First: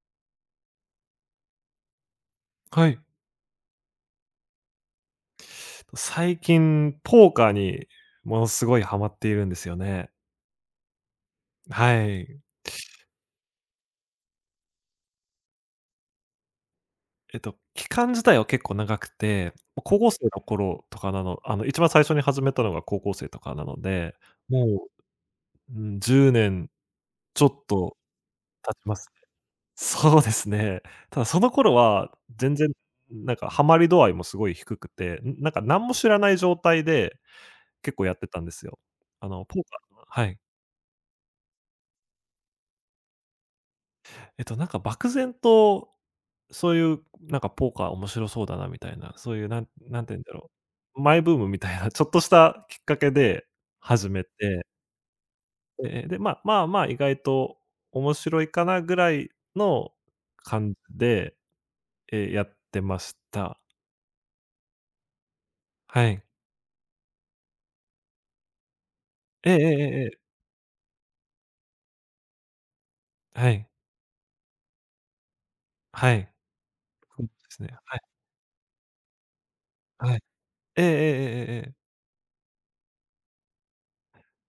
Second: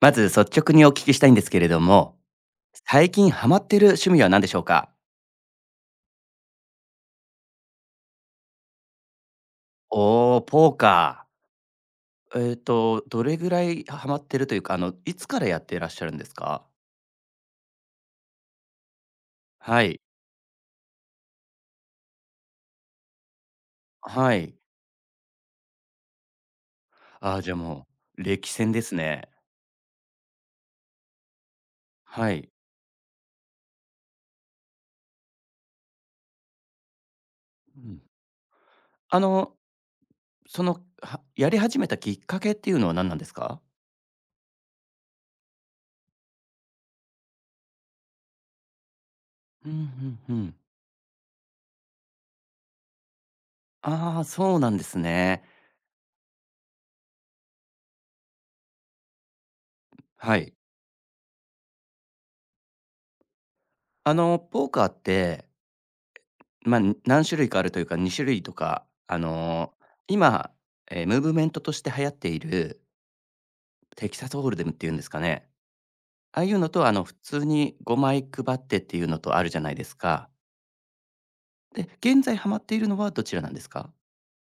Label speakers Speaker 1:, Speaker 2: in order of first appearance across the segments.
Speaker 1: まず率直にお聞きしたいんですけれども、
Speaker 2: はい。
Speaker 1: 最近ハマってる趣味は何でしょうか？
Speaker 2: 最近、ポーカーにものすごいハマっているんですよね。
Speaker 1: おー、ポーカー。
Speaker 2: はい。
Speaker 1: どれぐらいハマってるというか、いつからやってらっしゃるんですか？
Speaker 2: 期間自体は結構長くて、
Speaker 1: は
Speaker 2: 高
Speaker 1: い。
Speaker 2: 校生の頃とかなの一番最初に始めたのが高校生とかなので、
Speaker 1: はい。
Speaker 2: もう、うん、10年
Speaker 1: ああ、
Speaker 2: ちょ
Speaker 1: じゃあ、
Speaker 2: っ
Speaker 1: も
Speaker 2: と
Speaker 1: う歴戦
Speaker 2: 経ち
Speaker 1: です
Speaker 2: ます。
Speaker 1: ね。
Speaker 2: そうですね。ただその頃は
Speaker 1: はい。
Speaker 2: 全然、なんかハマり度合いもすごい低くて、なんか何も知らない状態で
Speaker 1: う
Speaker 2: 結
Speaker 1: ん。
Speaker 2: 構やってたんですよ。
Speaker 1: あの、
Speaker 2: ポーカー。はい。
Speaker 1: はやり始めたきっかけっていうのは何なんですか？
Speaker 2: なんか漠然と、そういうなんかポーカー面白そうだなみたいな、そういうな
Speaker 1: う
Speaker 2: ん
Speaker 1: ん、う
Speaker 2: なんて
Speaker 1: ん
Speaker 2: 言うん
Speaker 1: う
Speaker 2: だろ
Speaker 1: ん。
Speaker 2: う、マイブームみたいなちょっとしたきっかけで始
Speaker 1: ああ、
Speaker 2: め
Speaker 1: そう
Speaker 2: て、
Speaker 1: なんですね。
Speaker 2: ええ、で、まあまあまあ、意外と面白いかなぐらいの
Speaker 1: はい。
Speaker 2: 感じで、やってました。
Speaker 1: ポーカーって、
Speaker 2: はい。
Speaker 1: まあ、何種類かあるというか、2種類とか、
Speaker 2: ええええええ。
Speaker 1: 今、ムーブメントとして流行っている
Speaker 2: はい。
Speaker 1: テキサスホールデムっていうんですかね。
Speaker 2: はい。
Speaker 1: ああいうのと、普
Speaker 2: そうで
Speaker 1: 通
Speaker 2: すね。
Speaker 1: に
Speaker 2: はい。
Speaker 1: 5枚配ってっていうのとあるじゃないです
Speaker 2: はい。
Speaker 1: か。
Speaker 2: えええええええ
Speaker 1: で、
Speaker 2: え。
Speaker 1: 現在ハマっているのはどちらなんですか？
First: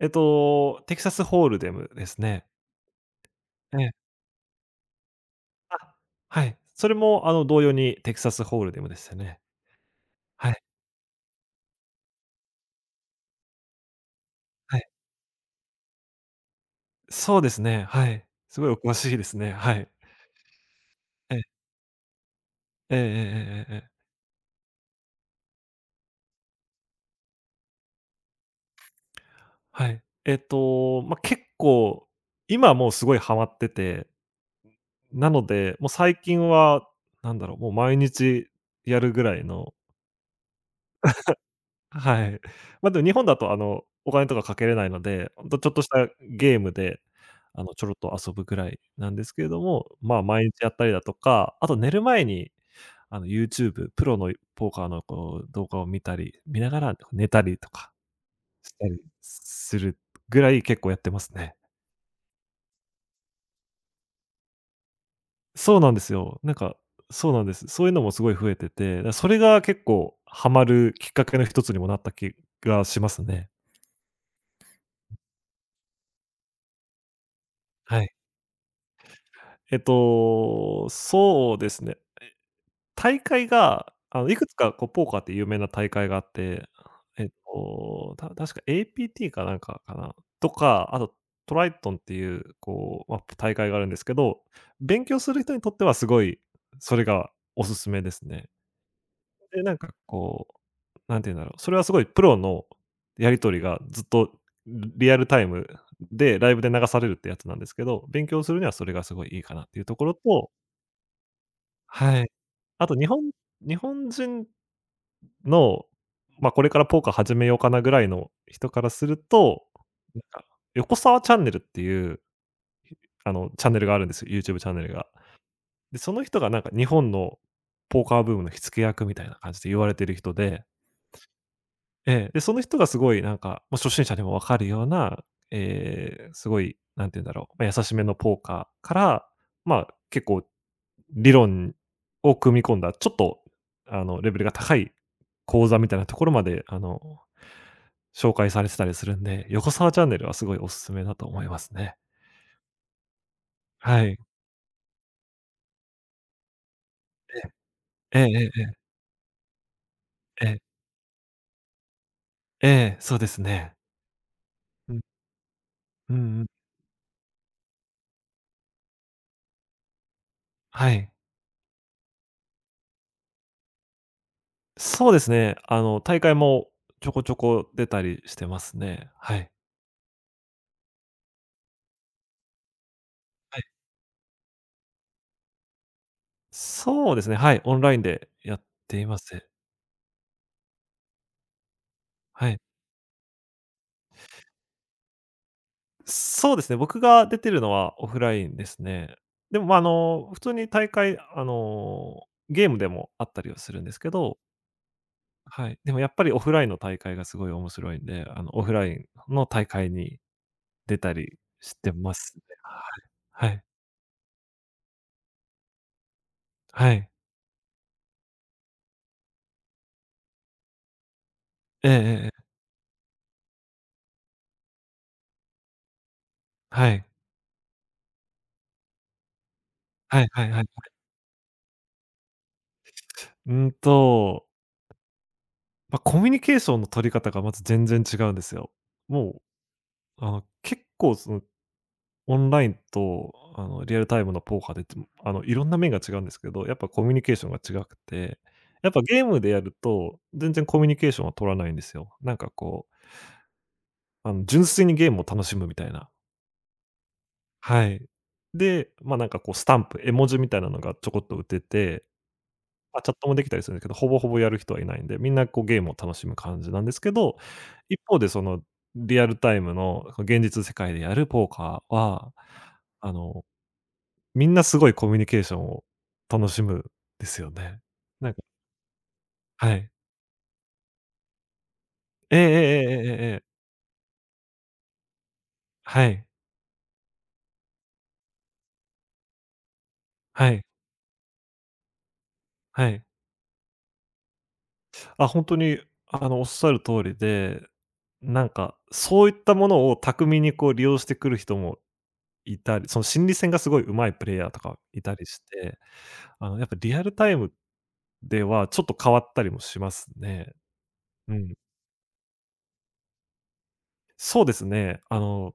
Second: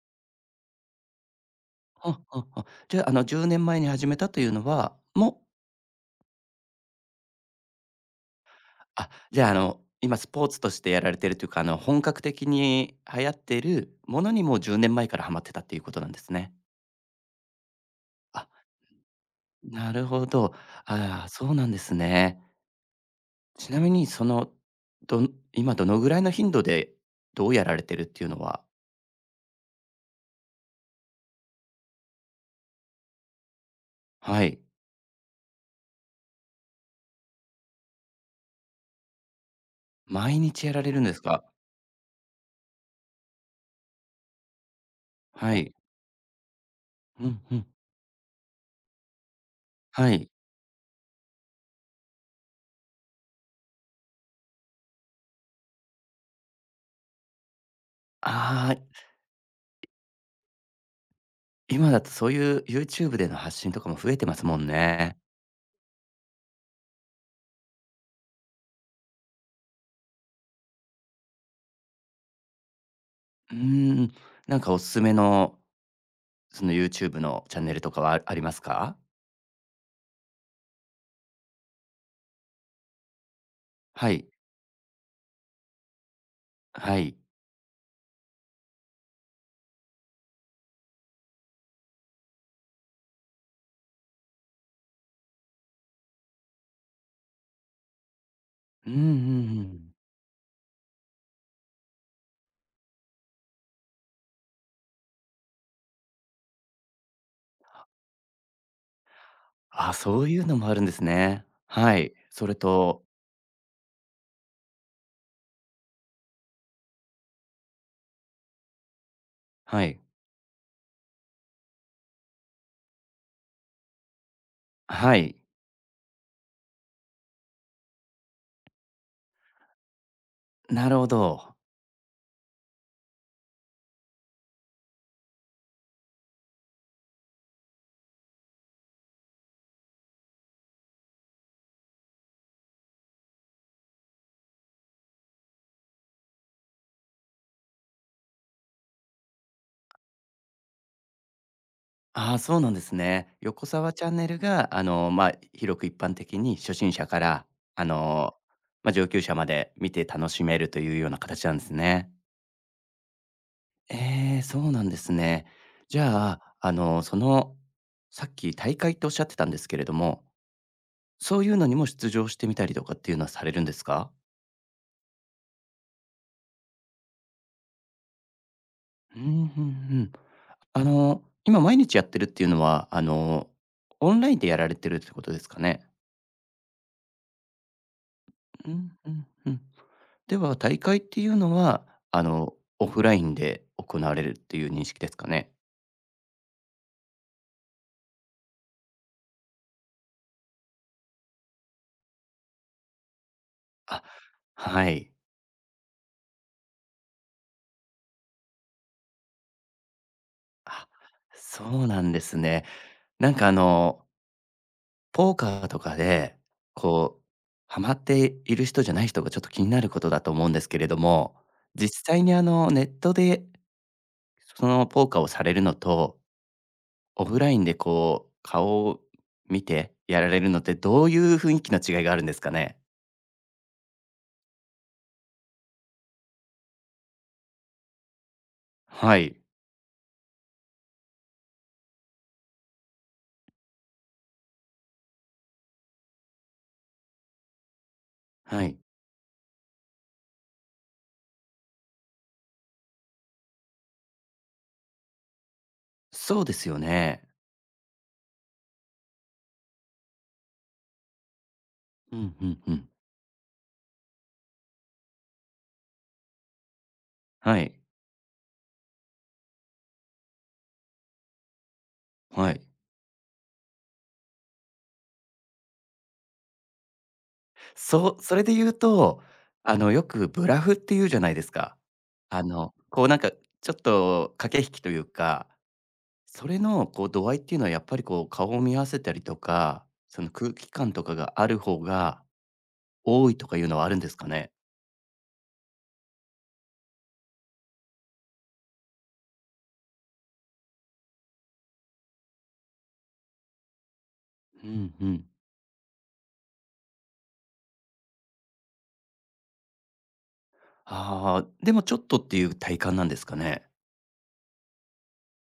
Speaker 2: テキサスホールデムで
Speaker 1: は
Speaker 2: す
Speaker 1: んはんん。
Speaker 2: ね。
Speaker 1: じゃあ、10年
Speaker 2: え
Speaker 1: 前に
Speaker 2: え。
Speaker 1: 始めたというのは、もう、
Speaker 2: あ、はい。それも同様にテキサスホールデムで
Speaker 1: あ、
Speaker 2: したね。
Speaker 1: じゃあ、今スポー
Speaker 2: は
Speaker 1: ツ
Speaker 2: い、
Speaker 1: としてやられてるというか、本格的に流行っているものにも10
Speaker 2: はい。
Speaker 1: 年前からハマってたっていうことなんですね。
Speaker 2: そうですね、はい。
Speaker 1: あ、
Speaker 2: すごいお詳しいですね。はい。
Speaker 1: なるほど。ああ、
Speaker 2: ええ、
Speaker 1: そうなんですね。
Speaker 2: えええ
Speaker 1: ち
Speaker 2: ええええ
Speaker 1: なみ
Speaker 2: え。
Speaker 1: に今どのぐらいの頻度で、どうやられてるっていうのは？
Speaker 2: はい。ま、結構、今はもうすごいハマってて、
Speaker 1: はい。
Speaker 2: なので、もう最近はなんだろう、もう毎日やるぐらいの。
Speaker 1: 毎日やられるんですか？
Speaker 2: はい。ま、でも日本だとお金とかかけれないので、ほん
Speaker 1: は
Speaker 2: とちょ
Speaker 1: い。
Speaker 2: っとしたゲームで、
Speaker 1: うんうん。
Speaker 2: ちょろっと遊ぶぐらいなんですけれども、
Speaker 1: は
Speaker 2: まあ、
Speaker 1: い。
Speaker 2: 毎日やったりだとか、あと寝る前にYouTube、プロのポーカーのこう動画を見たり、見ながら寝たりとか
Speaker 1: あ
Speaker 2: した
Speaker 1: あ、
Speaker 2: りするぐらい結構やってますね。
Speaker 1: 今だとそういう YouTube での発信とかも増えてますもんね。
Speaker 2: そうなんですよ。なんか、そうなんです。そういうのもすごい増えてて、だからそれが結構ハマるきっかけの一つにもなった気がしますね。
Speaker 1: うーん。なんかおすすめの、その YouTube のチャンネルとか
Speaker 2: はい。
Speaker 1: はありますか？
Speaker 2: そうですね。大会が、
Speaker 1: はい。
Speaker 2: いくつかこうポーカーって有名な大会があって、
Speaker 1: はい。
Speaker 2: 確か APT かなんかかな、とか、あとトライトンっていう、こう、まあ、大会があるんですけど、勉強する人にとってはすごい、それがおすすめですね。
Speaker 1: うんうんう
Speaker 2: で、なんか
Speaker 1: ん。
Speaker 2: こう、なんて言うんだろう、それはすごいプロのやり取りがずっとリアルタイムでライブで流されるってやつなんですけど、勉強するにはそれがすごいいいかなっていう
Speaker 1: あ、
Speaker 2: ところ
Speaker 1: そういう
Speaker 2: と。
Speaker 1: のもあるんですね。はい。
Speaker 2: はい。
Speaker 1: それ
Speaker 2: あと
Speaker 1: と、
Speaker 2: 日本人の、まあ、これからポーカー始めようかなぐらいの人からすると、
Speaker 1: はい。
Speaker 2: なんか、横澤チャンネルっていう、チャンネルがあるんですよ、YouTube チャンネルが。
Speaker 1: はい。
Speaker 2: で、その人がなんか日本のポーカーブームの火付け役みたいな感じで言われてる人で、
Speaker 1: なるほど。
Speaker 2: ええ、で、その人がすごいなんか、ま、初心者でもわかるような、ええ、すごい、何て言うんだろう、ま、優しめのポーカーから、まあ、結構理論を組み込んだ、ちょっと、レベルが高い講座みたいなところまで、紹介されてたりするんで、横澤チャンネルはすごいおすすめだと思いますね。
Speaker 1: ああ、そうなんですね。横澤チ
Speaker 2: は
Speaker 1: ャン
Speaker 2: い。
Speaker 1: ネルが、まあ、広く一般的に初心者から、あ
Speaker 2: ええ、え
Speaker 1: の、
Speaker 2: えええ
Speaker 1: まあ、上級者まで見て楽し
Speaker 2: え
Speaker 1: め
Speaker 2: え。
Speaker 1: るというような形なんですね。
Speaker 2: ええ、そうですね。
Speaker 1: そうなん
Speaker 2: う
Speaker 1: で
Speaker 2: ん。
Speaker 1: すね。じ
Speaker 2: うんう
Speaker 1: ゃ
Speaker 2: ん。
Speaker 1: あ、さっき大会っておっしゃってたんですけれども、
Speaker 2: はい。
Speaker 1: そういうのにも出場してみたりとかっていうのはされるんですか？
Speaker 2: そうですね、大会もちょこちょこ出たりしてますね。
Speaker 1: うん、うん
Speaker 2: はい。
Speaker 1: うん。今毎日やってるっていうのは、
Speaker 2: はい。
Speaker 1: オンラインでやられてるってことですかね？
Speaker 2: そうですね、はい、オンラインでやっ
Speaker 1: うん、
Speaker 2: てい
Speaker 1: う
Speaker 2: ま
Speaker 1: ん
Speaker 2: す。
Speaker 1: うん。では、大会っていうのは、
Speaker 2: はい。
Speaker 1: オフラインで行われるっていう認識ですかね？
Speaker 2: そうですね、僕が出てるのはオフラインですね。でも、ま、普通に大会、ゲームでもあったりはするんです
Speaker 1: あ、
Speaker 2: けど。
Speaker 1: はい。
Speaker 2: はい。でもやっぱりオフラインの大会がすごい面白いんで、オフラインの大会に
Speaker 1: あ、
Speaker 2: 出たり
Speaker 1: そ
Speaker 2: し
Speaker 1: う
Speaker 2: て
Speaker 1: なん
Speaker 2: ま
Speaker 1: で
Speaker 2: す
Speaker 1: す
Speaker 2: ね。
Speaker 1: ね。なん
Speaker 2: は
Speaker 1: か
Speaker 2: い。はい。
Speaker 1: ポーカーとかで、
Speaker 2: はい。
Speaker 1: こう、ハマっている人じゃない人がちょっと気になることだと思うんですけれども、実
Speaker 2: えええ
Speaker 1: 際
Speaker 2: ええ
Speaker 1: に
Speaker 2: え。
Speaker 1: ネットでそのポーカーをされるのと、
Speaker 2: はい。
Speaker 1: オフラインでこう、顔を見てや
Speaker 2: は
Speaker 1: ら
Speaker 2: い
Speaker 1: れ
Speaker 2: は
Speaker 1: る
Speaker 2: い
Speaker 1: の
Speaker 2: は
Speaker 1: っ
Speaker 2: い。
Speaker 1: てどういう雰囲気の違いがあるんですかね？
Speaker 2: うんと、ま、コミュニケーションの取り方がまず全然違うんですよ。
Speaker 1: はい。
Speaker 2: もう、結構その、オンラインと、リアルタイムのポーカーでっていろんな面が違うんですけど、やっぱコミュニケーションが違くて、
Speaker 1: はい。
Speaker 2: やっぱゲームでやると、全然コミュニケーションは取らないんですよ。なんかこう純粋にゲームを楽しむみたいな。
Speaker 1: そうですよね。
Speaker 2: はい。で、まあ、なんかこうスタンプ、絵文字みたいなのがちょこっと打てて、
Speaker 1: うんうんうん。
Speaker 2: まあ、チャットもできたりするんですけど、ほぼほぼやる人はいないんで、みんなこうゲームを楽しむ感じなんですけど、
Speaker 1: はい。
Speaker 2: 一方でそのリアルタイムの現実世界でやるポーカーは、
Speaker 1: はい。
Speaker 2: あの、みんなすごいコミュニケーションを楽しむんですよね。
Speaker 1: そう、
Speaker 2: な
Speaker 1: そ
Speaker 2: んか。
Speaker 1: れで言うと、
Speaker 2: はい。
Speaker 1: よくブラフって言うじゃないですか。
Speaker 2: えええええ
Speaker 1: こう
Speaker 2: え
Speaker 1: なんか、
Speaker 2: ええええ。
Speaker 1: ちょっと駆け引きというか、
Speaker 2: はい。
Speaker 1: それのこう度合いっていうのはやっぱりこう顔を見合わせたりとか、その
Speaker 2: は
Speaker 1: 空
Speaker 2: い。
Speaker 1: 気感とかがある方が
Speaker 2: はい。
Speaker 1: 多いとかいうのはあるんですかね？
Speaker 2: あ、本当に、おっしゃる通りで、なんか、そういったものを巧みにこう利用してくる人もいたり、その心理戦がすごい上手いプレイヤーと
Speaker 1: う
Speaker 2: か
Speaker 1: ん
Speaker 2: い
Speaker 1: う
Speaker 2: た
Speaker 1: ん。
Speaker 2: りして、やっぱリアルタイムではちょっと変わったりもしますね。う
Speaker 1: ああ、
Speaker 2: ん。
Speaker 1: でもちょっとっていう体感なんですかね？
Speaker 2: そうですね。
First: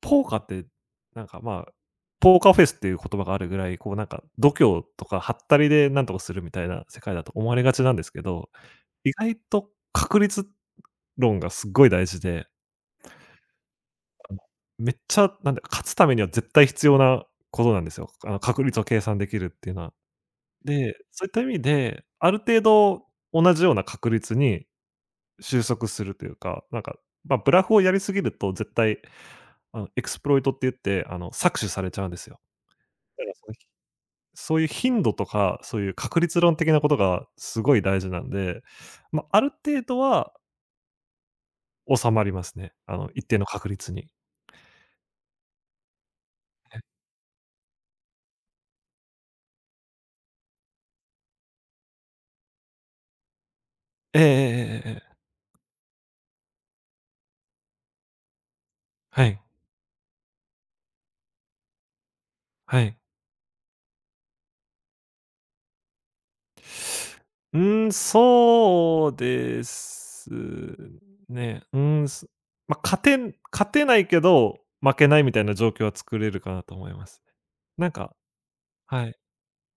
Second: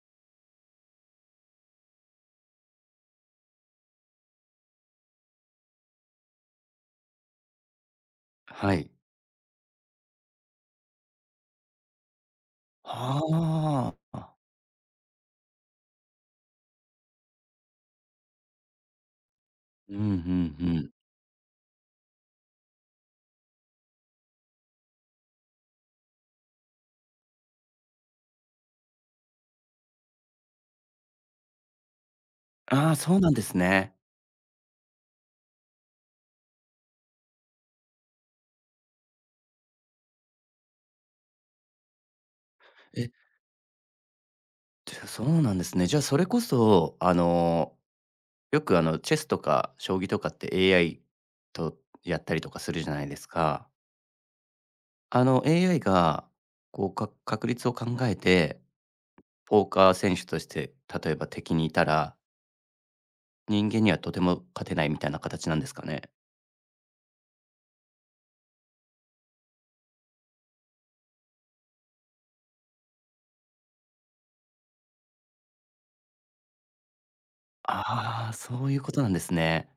Speaker 2: ポーカーって、なんか、まあ、ポーカーフェイスっていう言葉があるぐらい、こうなんか度胸とかはったりでなんとかするみたいな世界だと思われがちなんですけど、
Speaker 1: はい。
Speaker 2: 意外と確率論がすっごい大事で
Speaker 1: はあ。
Speaker 2: めっちゃ、なんで勝つためには絶対必要なことなんですよ。確率を計算できるっていうのは。
Speaker 1: うんうんうん。
Speaker 2: で、そういった意味で、ある程度同じような確率に収束するというか、なんか、ま、ブラフをやりすぎると絶対、エクスプロイトって言って、搾取されちゃうんですよ。
Speaker 1: ああ、そう
Speaker 2: だか
Speaker 1: なん
Speaker 2: ら、
Speaker 1: で
Speaker 2: そ
Speaker 1: す
Speaker 2: の、
Speaker 1: ね。
Speaker 2: そういう頻度とか、そういう確率論的なことがすごい大事なんで、ま、ある程度は収まりますね。
Speaker 1: え、
Speaker 2: 一定の確率に。
Speaker 1: じゃ、そうなんですね。じゃあ、それこそ、よく、チェスとか将棋とかって AI とやったりとかするじゃないですか。
Speaker 2: ええええええええ。
Speaker 1: AI が、こう、確率を考えて、
Speaker 2: はい、
Speaker 1: ポーカー選手として、例えば敵にいたら、
Speaker 2: はい。
Speaker 1: 人間にはとても勝てないみたいな形なんですかね？
Speaker 2: うん、そうですね。うん、まあ、勝てないけど、負けないみたいな状況は作れるかなと思いますね。なんか。
Speaker 1: ああ、そういうこと
Speaker 2: は
Speaker 1: なん
Speaker 2: い、
Speaker 1: ですね。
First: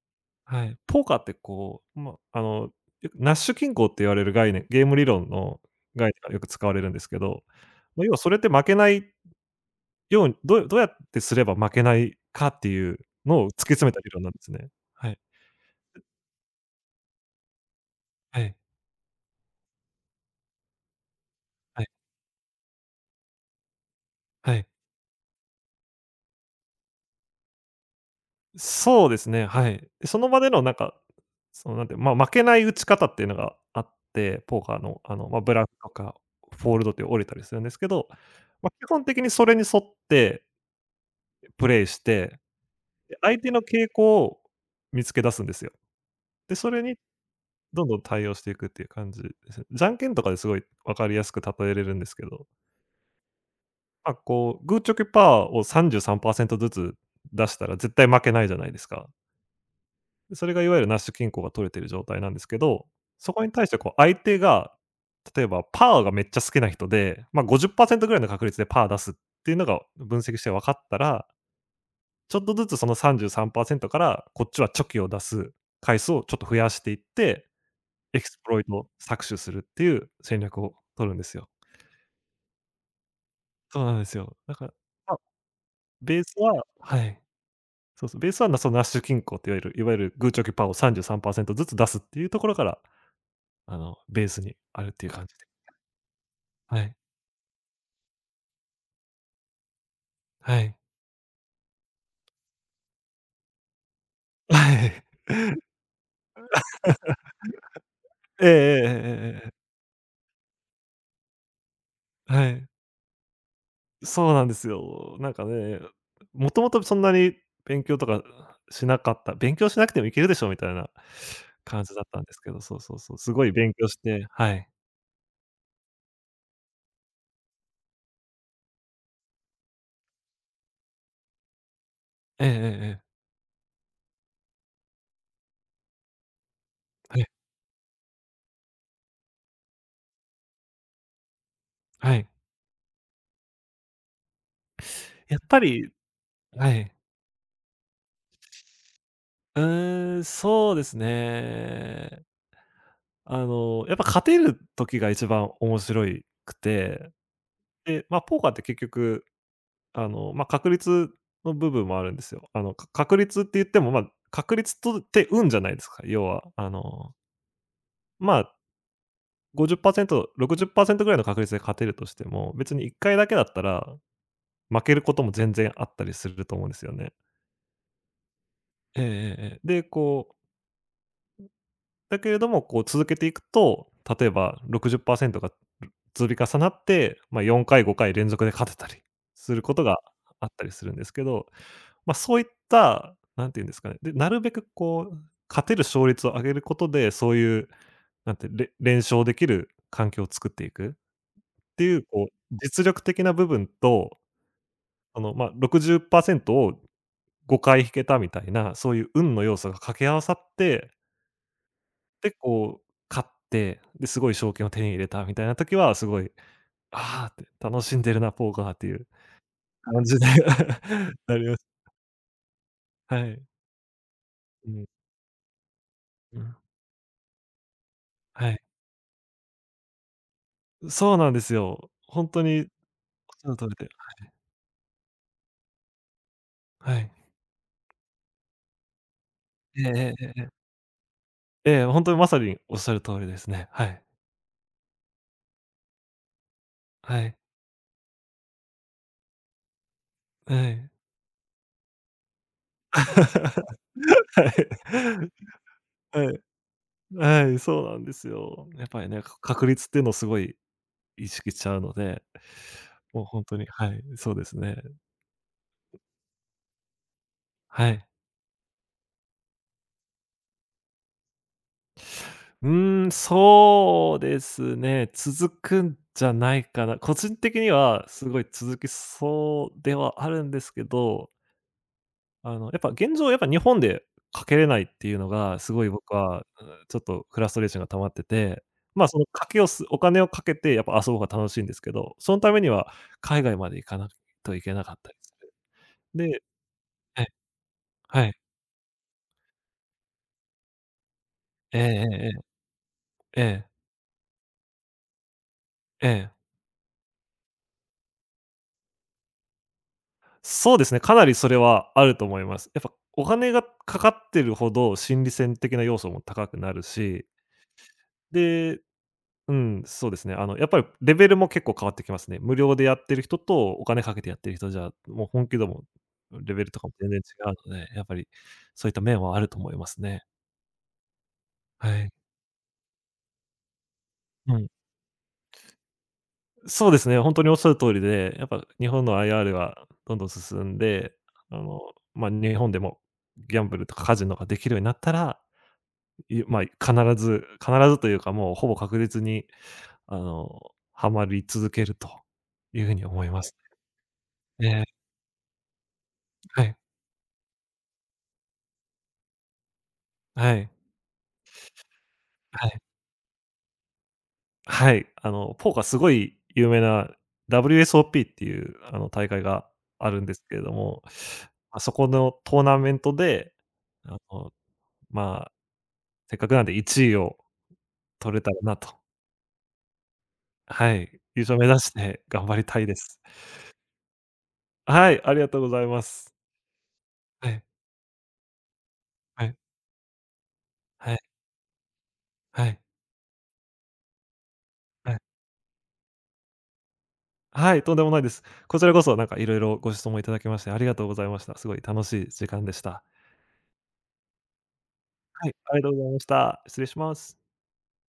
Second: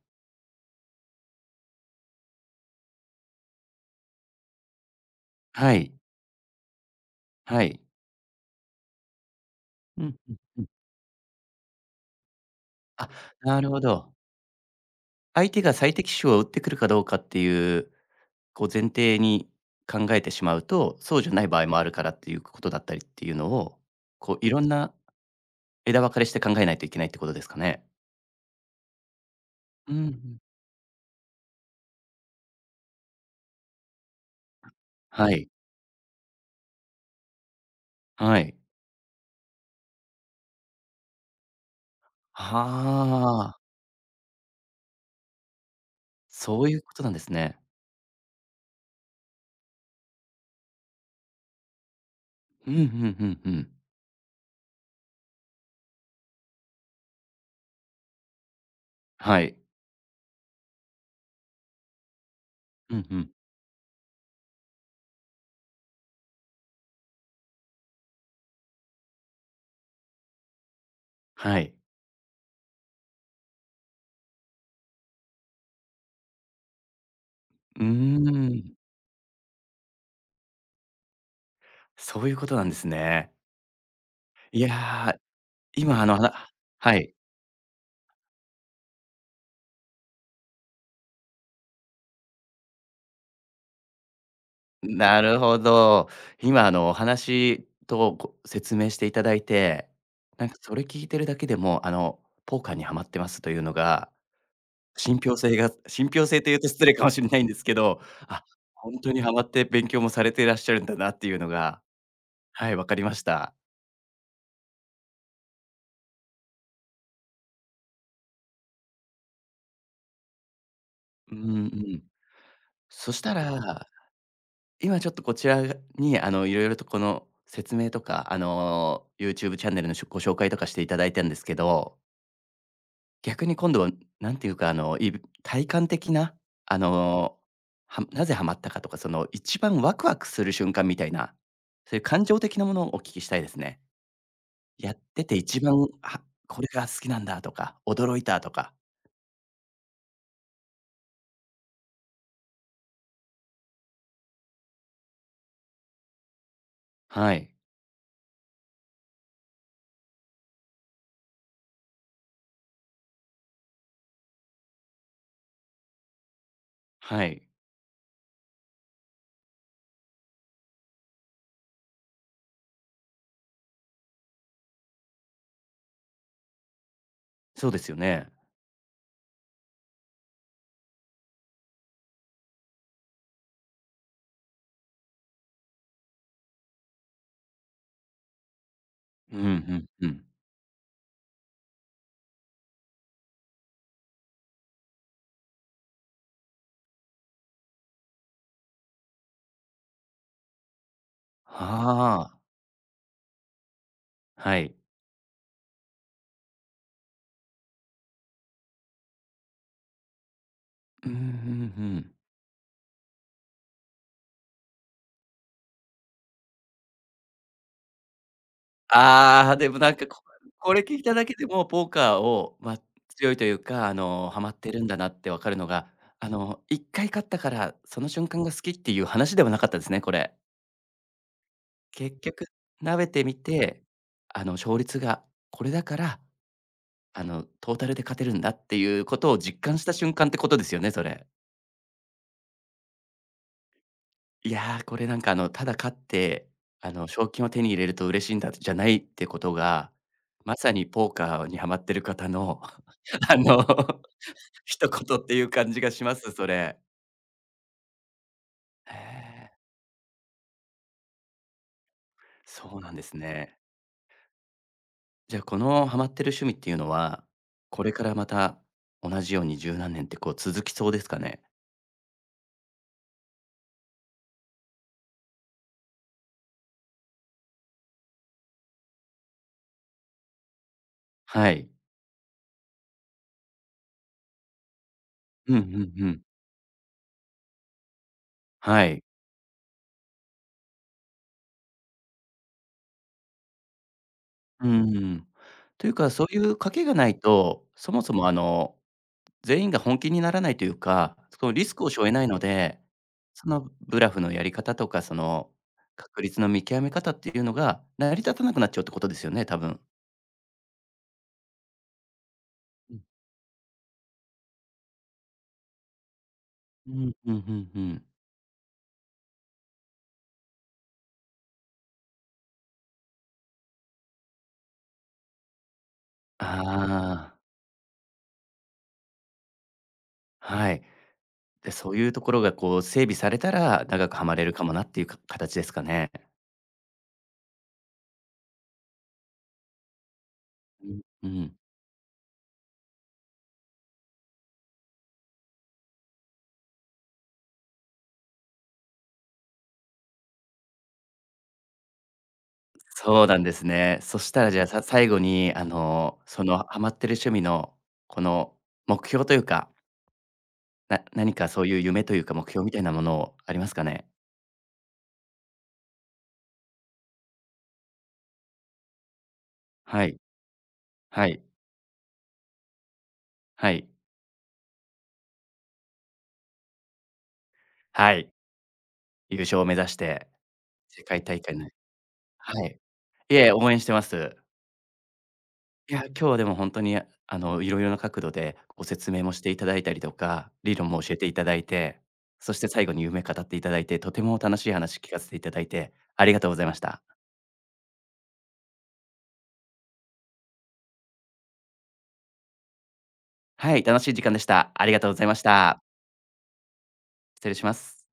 Speaker 2: はい。ポーカーってこう、まあ、よくナッシュ均衡って言われる概念、ゲーム理論の
Speaker 1: はい、
Speaker 2: 概念がよく使われるんですけど、
Speaker 1: はい。
Speaker 2: まあ、要はそれって負けない
Speaker 1: うん
Speaker 2: よう
Speaker 1: う
Speaker 2: に、
Speaker 1: んう
Speaker 2: ど
Speaker 1: ん。
Speaker 2: うどうやってすれば負けないかっていう
Speaker 1: あ、
Speaker 2: のを突
Speaker 1: な
Speaker 2: き
Speaker 1: るほ
Speaker 2: 詰めた理
Speaker 1: ど。
Speaker 2: 論なんですね。はい、
Speaker 1: 相手が最適手を打ってくるかどうかっていう
Speaker 2: はい、
Speaker 1: こう前提に考えてしまうと、そうじゃない場合もあ
Speaker 2: はい、
Speaker 1: るからっていうことだったりっていうのを、こうい
Speaker 2: は
Speaker 1: ろん
Speaker 2: い。
Speaker 1: な枝分かれして考えないといけないってことですかね？
Speaker 2: そうですね、はい。
Speaker 1: うんう
Speaker 2: その
Speaker 1: ん。
Speaker 2: 場でのなんか、そのなんてまあ負けない打ち方っていうのがあって、ポーカーの、
Speaker 1: は
Speaker 2: まあ、
Speaker 1: い、
Speaker 2: ブラフとかフォールドって折れたりするんですけど、
Speaker 1: はい。
Speaker 2: まあ、基本的にそれに沿ってプレイして、
Speaker 1: は
Speaker 2: で、相手
Speaker 1: あ、
Speaker 2: の傾向を見つけ出すんですよ。で、
Speaker 1: そう
Speaker 2: そ
Speaker 1: いう
Speaker 2: れ
Speaker 1: こ
Speaker 2: に
Speaker 1: となんですね。
Speaker 2: どんどん対応していくっていう感じですね。じゃんけんとかですごい分かりやすく例えれるんですけど、
Speaker 1: うん、うんうんうん。
Speaker 2: まあ、こう、グーチョキパーを33%ずつ出したら絶対負けないじゃないですか。
Speaker 1: はい。
Speaker 2: それがいわゆるナッシュ均衡が取れてる状態なんですけど、
Speaker 1: うんうん。
Speaker 2: そこに対してこう相手が、例えばパーがめっちゃ好きな人で、まあ、50%ぐらいの確率でパー出すっていうのが分析して分かったら、
Speaker 1: はい。
Speaker 2: ちょっとずつその33%からこっちはチョキを出す回数をちょっと増やしていって、
Speaker 1: うー
Speaker 2: エクスプロイ
Speaker 1: ん、
Speaker 2: トを搾取するっていう戦略を取るんですよ。
Speaker 1: そういうことなんですね。
Speaker 2: そうなんですよ。だ
Speaker 1: い
Speaker 2: から、
Speaker 1: や、
Speaker 2: まあ、
Speaker 1: 今あの
Speaker 2: ベ
Speaker 1: は
Speaker 2: ース
Speaker 1: な
Speaker 2: は、
Speaker 1: は
Speaker 2: は
Speaker 1: い。
Speaker 2: い。そうそう、ベースは、そのナッシュ均衡、っていわゆるグーチョキパーを33%ずつ出すっていうところから、あの、ベースにあるっていう
Speaker 1: な
Speaker 2: 感じ
Speaker 1: る
Speaker 2: で。
Speaker 1: ほど。今、
Speaker 2: は
Speaker 1: お
Speaker 2: い。
Speaker 1: 話とご説明していただいて、なんか
Speaker 2: は
Speaker 1: そ
Speaker 2: い。
Speaker 1: れ聞いてるだけでも、ポーカーにはまってますというのが、
Speaker 2: はい。
Speaker 1: 信憑性というと失礼かもしれないんですけど、あ、
Speaker 2: ええええ
Speaker 1: ほんとにはま
Speaker 2: ええ
Speaker 1: っ
Speaker 2: ええ、
Speaker 1: て勉強もされていらっしゃるんだなっていうのが、
Speaker 2: はい。
Speaker 1: はい、分かりました。
Speaker 2: そうなんですよ。なんかね、もともとそんなに勉強とかしなかった、勉強しなくてもいけるでしょみたいな
Speaker 1: うんう
Speaker 2: 感じだ
Speaker 1: ん。
Speaker 2: ったんですけど、そうそう
Speaker 1: そ
Speaker 2: そう、
Speaker 1: し
Speaker 2: す
Speaker 1: た
Speaker 2: ごい勉
Speaker 1: ら、
Speaker 2: 強して、はい。
Speaker 1: 今ちょっとこちらに、色々とこの説明とか、YouTube チャンネルのご紹介とかしていただいたんですけど、
Speaker 2: ええええええ。
Speaker 1: 逆に今度は、なんていうか、体感的な、あ
Speaker 2: はい。
Speaker 1: の、なぜハマったかとか、一番ワクワクする瞬間みたいな、そういう
Speaker 2: は
Speaker 1: 感
Speaker 2: い。
Speaker 1: 情的なものをお聞きしたいですね。やってて
Speaker 2: やっぱ
Speaker 1: 一番、
Speaker 2: り、
Speaker 1: あ、これ
Speaker 2: は
Speaker 1: が
Speaker 2: い。
Speaker 1: 好きなんだとか、驚いたとか。
Speaker 2: うーん、そうですね。あの、やっぱ勝てる時が一番面白いくて、
Speaker 1: はい。
Speaker 2: で、ま、ポーカーって結局、あの、まあ、確率の部分もあるんですよ。あの、確率って言っても、まあ、確率とって運じゃないですか。要は、あの、
Speaker 1: はい。
Speaker 2: まあ、50%、60%ぐらいの確率で勝てるとしても、別に1回だけだったら、負けることも全然あったりすると思うんですよね。
Speaker 1: そうですよね。
Speaker 2: ええええええ。で、こう、だけれども、こう続けていくと、例えば60％が積み重なって、まあ、4回、5回連続で勝てたり
Speaker 1: うんん。う
Speaker 2: することが
Speaker 1: んうん。
Speaker 2: あったりするんですけど、まあ、そういった、何て言うんですかね、で、なるべくこう、勝てる勝率を上げることで、そういう、なんて、連勝できる環境を作っていくっていう、こ
Speaker 1: は
Speaker 2: う、
Speaker 1: あ。
Speaker 2: 実力的な部分と、
Speaker 1: はい。
Speaker 2: あの、まあ、60%を5回引けたみたいな、そういう運の要素が掛け合わさって、
Speaker 1: うんうんうん。
Speaker 2: で、こう、勝って、で、すごい賞金を手に入れたみたいな時は、すごいああって、楽しんでるな、ポーカーっていう
Speaker 1: ああ、でも なん
Speaker 2: 感
Speaker 1: か、
Speaker 2: じ
Speaker 1: こ
Speaker 2: で
Speaker 1: これ聞いた だけ
Speaker 2: な
Speaker 1: で
Speaker 2: りま
Speaker 1: も
Speaker 2: す。
Speaker 1: ポーカーを、まあ、
Speaker 2: は
Speaker 1: 強いと
Speaker 2: い。
Speaker 1: いうか、ハマっ
Speaker 2: う
Speaker 1: てる
Speaker 2: ん、
Speaker 1: んだなってわかるのが、
Speaker 2: うん、
Speaker 1: 1回勝ったから、その瞬間
Speaker 2: は
Speaker 1: が好
Speaker 2: い。
Speaker 1: きっていう話ではなかったですね、これ。
Speaker 2: そうなんですよ。
Speaker 1: 結
Speaker 2: ほんと
Speaker 1: 局、
Speaker 2: におっし
Speaker 1: なべてみ
Speaker 2: ゃる通り
Speaker 1: て、
Speaker 2: で、
Speaker 1: 勝率がこれだから、
Speaker 2: はい。
Speaker 1: トータルで勝てるんだっていうことを実感
Speaker 2: え
Speaker 1: し
Speaker 2: え
Speaker 1: た
Speaker 2: え
Speaker 1: 瞬間っ
Speaker 2: え
Speaker 1: て
Speaker 2: え
Speaker 1: こ
Speaker 2: え。
Speaker 1: とですよね、それ。
Speaker 2: ええ、ほんとにまさにおっしゃる通りですね。はい。
Speaker 1: いやー、これなんかただ勝って、
Speaker 2: は
Speaker 1: 賞
Speaker 2: い。
Speaker 1: 金を手に入れると嬉しいんだじゃないってことが、ま
Speaker 2: は
Speaker 1: さに
Speaker 2: い。
Speaker 1: ポーカーにハマってる方の、あ
Speaker 2: は
Speaker 1: の、一言って
Speaker 2: い。
Speaker 1: いう感じがします、
Speaker 2: はい。
Speaker 1: それ。
Speaker 2: はい、そうなんですよ。やっ
Speaker 1: へ
Speaker 2: ぱりね、か
Speaker 1: え、
Speaker 2: 確率っていうのをすごい意識しちゃうので、
Speaker 1: そうなんです
Speaker 2: もうほん
Speaker 1: ね。
Speaker 2: とに、はい、そうですね。
Speaker 1: じゃあ、このハマってる趣味っていうのは、こ
Speaker 2: は
Speaker 1: れか
Speaker 2: い。
Speaker 1: らまた同じように十何年ってこう続きそうですかね？
Speaker 2: うーん、そうですね。続くんじゃないかな。個人的にはすごい続きそうではあるんですけど、
Speaker 1: はい。
Speaker 2: あの、やっぱ現状やっぱ日本でかけれないっていうの
Speaker 1: うんう
Speaker 2: がすごい
Speaker 1: んう
Speaker 2: 僕
Speaker 1: ん。
Speaker 2: は、うーん、ちょっとフラストレーションが溜まってて、
Speaker 1: はい。
Speaker 2: ま、あ、その賭けをすお金をかけてやっぱ遊ぶ方が楽しいんですけど、そのためには海外まで行かないとい
Speaker 1: う
Speaker 2: けなか
Speaker 1: ん
Speaker 2: っ
Speaker 1: う
Speaker 2: たり
Speaker 1: ん。
Speaker 2: する。
Speaker 1: というか、そ
Speaker 2: で、
Speaker 1: ういう賭けがない
Speaker 2: ええ、
Speaker 1: と、そもそ
Speaker 2: は
Speaker 1: も
Speaker 2: い。
Speaker 1: 全員が本気にならないというか、そのリス
Speaker 2: え
Speaker 1: クを背負えないの
Speaker 2: えええ
Speaker 1: で、
Speaker 2: ええ、
Speaker 1: そ
Speaker 2: ええ、
Speaker 1: のブラフのやり方とか、その
Speaker 2: え
Speaker 1: 確
Speaker 2: え。
Speaker 1: 率の見極め方っていうのが、成り立たなくなっちゃうってことですよね、多分。
Speaker 2: そうですね、かなりそれはあると思います。やっぱ
Speaker 1: う
Speaker 2: お金がかかってるほど、心理戦的な要素も高くなる
Speaker 1: ん、うん
Speaker 2: し、
Speaker 1: うんうんうん、
Speaker 2: で、うん、そうですね、あの、やっぱりレベルも結構変わってきますね。無料でやってる人と、お金かけてやってる人じゃ、もう本気度もレベルとかも全然違
Speaker 1: ああ、
Speaker 2: うので、やっぱりそういった面はあると思いますね。
Speaker 1: はい。で、
Speaker 2: は
Speaker 1: そうい
Speaker 2: い。
Speaker 1: うところがこう整備されたら、長くハマれる
Speaker 2: う
Speaker 1: か
Speaker 2: ん。
Speaker 1: もなっていうか形ですかね。
Speaker 2: そうですね、本当におっしゃる通りで、やっぱ日本の IR はどんどん進ん
Speaker 1: うん、
Speaker 2: で、
Speaker 1: うん。
Speaker 2: あの、まあ、日本でもギャンブルとかカジノができるようになったら、まあ、必ず必ずというか、もうほぼ確実に、あの、ハマり続けるという風に
Speaker 1: そ
Speaker 2: 思
Speaker 1: う
Speaker 2: い
Speaker 1: なん
Speaker 2: ま
Speaker 1: で
Speaker 2: す。
Speaker 1: すね。そしたらじゃあ、
Speaker 2: ええ、
Speaker 1: 最後にその
Speaker 2: はい、
Speaker 1: ハマってる趣味のこの目標というか、
Speaker 2: はい、
Speaker 1: 何かそういう夢というか、目標
Speaker 2: は
Speaker 1: みた
Speaker 2: い、
Speaker 1: いなものありますかね？
Speaker 2: はい。あの、ポーカーすごい有名な WSOP っていう、あの、大会が
Speaker 1: は
Speaker 2: あ
Speaker 1: い、
Speaker 2: るんですけれども、
Speaker 1: はい、
Speaker 2: ま、そこのトーナメントで、
Speaker 1: はい、
Speaker 2: あの、まあ、せっかくなんで1位を
Speaker 1: はい。
Speaker 2: 取れたらなと。
Speaker 1: 優勝を目指して、
Speaker 2: は
Speaker 1: 世
Speaker 2: い、
Speaker 1: 界大
Speaker 2: 優
Speaker 1: 会
Speaker 2: 勝目
Speaker 1: ね、
Speaker 2: 指して 頑張り
Speaker 1: はい。
Speaker 2: たいです。
Speaker 1: いえ、応援してます。
Speaker 2: はい、ありがとうござい
Speaker 1: いや、
Speaker 2: ま
Speaker 1: 今日
Speaker 2: す。
Speaker 1: はでもほんとに、
Speaker 2: はい、
Speaker 1: いろいろな角度でご説明もし
Speaker 2: は
Speaker 1: て
Speaker 2: い、
Speaker 1: いただいたりとか、理論も
Speaker 2: は
Speaker 1: 教え
Speaker 2: い、
Speaker 1: ていただいて、そし
Speaker 2: は
Speaker 1: て
Speaker 2: い、はい。
Speaker 1: 最後に夢語っていただいて、とても楽しい話聞かせていただいて、ありがとうございました。
Speaker 2: はい、とんでもないです。こちらこそなんかいろいろご質問いただきましてありがとうございました。すごい楽しい時間でした。
Speaker 1: はい、楽しい時間でした。ありがとうございまし
Speaker 2: はい、あり
Speaker 1: た。
Speaker 2: がとうございました。失礼します。
Speaker 1: 失礼します。